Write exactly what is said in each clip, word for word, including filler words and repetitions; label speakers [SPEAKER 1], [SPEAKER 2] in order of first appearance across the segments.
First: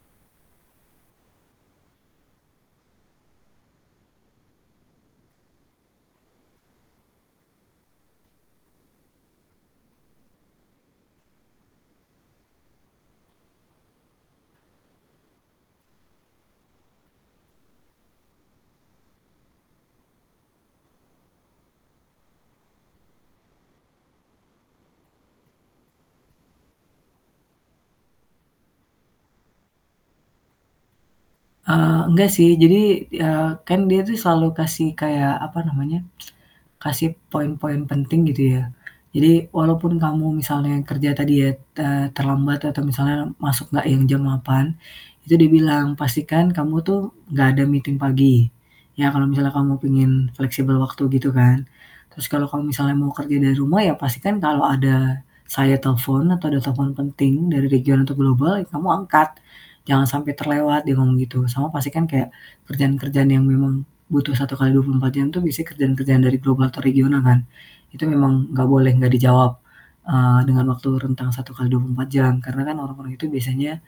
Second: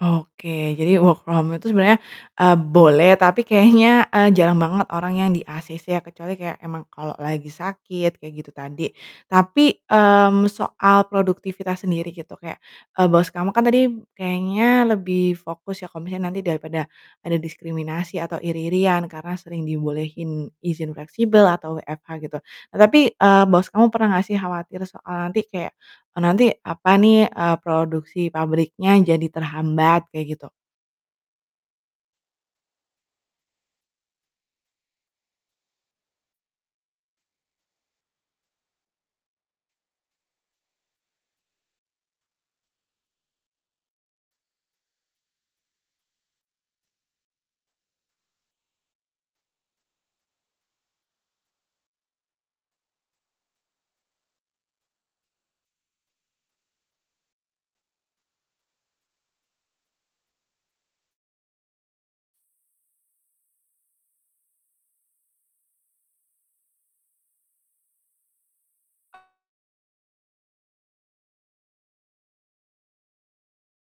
[SPEAKER 1] Oke, jadi work from home itu sebenarnya, eee, boleh, tapi kayaknya, eee, jarang banget orang yang di ACC ya, kecuali kayak emang kalau lagi sakit kayak gitu tadi. Tapi, mmm, soal produktivitas sendiri gitu, kayak, eee, bos kamu kan tadi kayaknya lebih fokus ya, kalau misalnya nanti daripada ada diskriminasi atau iri-irian karena sering dibolehin izin fleksibel atau WFH gitu. Nah tapi, eee, bos kamu pernah gak sih khawatir soal nanti kayak, eee, nanti apa nih, eee, produksi pabriknya jadi terhambat kayak gitu?
[SPEAKER 2] Eee, enggak sih. Jadi, eee, kan dia tuh selalu kasih kayak, apa namanya, kasih poin-poin penting gitu ya. Jadi, walaupun kamu misalnya kerja tadi ya, te terlambat atau misalnya masuk enggak yang jam delapan, itu dibilang "Pastikan kamu tuh enggak ada meeting pagi." "Ya, kalau misalnya kamu pingin fleksibel waktu," gitu kan. "Terus kalau misalnya mau kerja dari rumah ya, pastikan kalau ada saya telepon atau ada telepon penting dari region atau global ya kamu angkat jangan sampai terlewat," dia ngomong gitu, sama pasti kan kayak kerjaan-kerjaan yang memang butuh satu kali dua puluh empat jam itu bisa kerjaan-kerjaan dari global atau regional kan, itu memang gak boleh gak dijawab, eee, dengan waktu rentang satu kali dua puluh empat jam. Karena kan, orang-orang itu biasanya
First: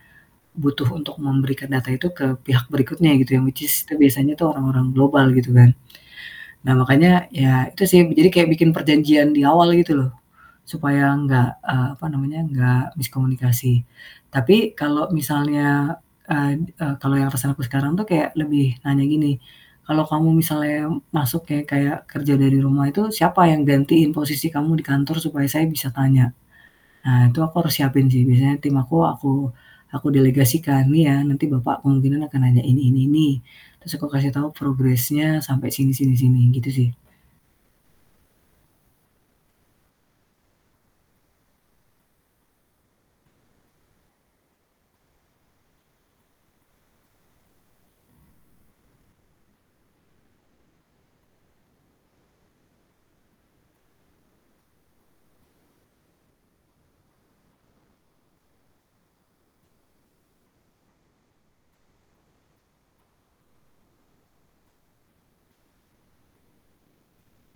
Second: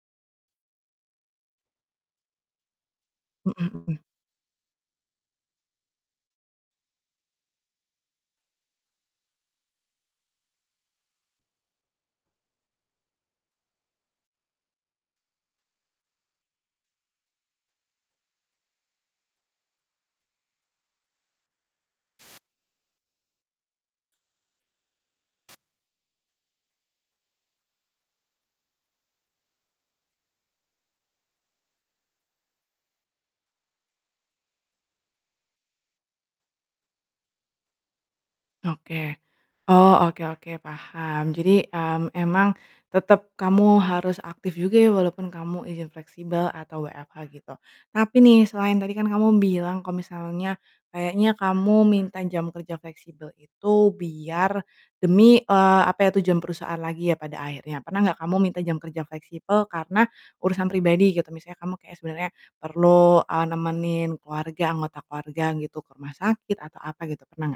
[SPEAKER 2] butuh untuk memberikan data itu ke pihak berikutnya gitu, yang which
[SPEAKER 1] Mhm
[SPEAKER 2] is itu
[SPEAKER 1] mhm.
[SPEAKER 2] biasanya orang-orang global, gitu kan. Nah makanya, ya itu sih, eee, jadi kayak bikin perjanjian di awal gitu loh, supaya enggak, eee, apa namanya enggak miskomunikasi. Tapi, kalau misalnya, eee eee, kalau yang, atasan aku sekarang tuh kayak lebih nanya gini, "Kalau kamu misalnya masuk ya, kayak kerja dari rumah itu siapa yang gantiin posisi kamu di kantor supaya saya bisa tanya?" Nah, itu aku harus siapin sih Biasanya tim aku aku delegasikan, "Nih ya, nanti Bapak kemungkinan akan nanya ini ini ini," terus aku kasih tahu progress-nya sampai sini sini sini, gitu sih.
[SPEAKER 1] Oke. Oh, oke oke, paham. Jadi, mmm, emang tetep kamu harus aktif juga ya, walaupun kamu izin fleksibel atau WFH gitu. Tapi nih selain tadi kan kamu bilang kalau misalnya kayaknya kamu minta jam kerja fleksibel itu biar demi, eee, apa ya, tujuan perusahaan lagi ya pada akhirnya, pernah nggak kamu minta jam kerja fleksibel karena urusan pribadi gitu? Misalnya kamu kayak sebenarnya perlu, eee, nemenin keluarga anggota keluarga gitu, ke rumah sakit atau apa gitu, pernah nggak?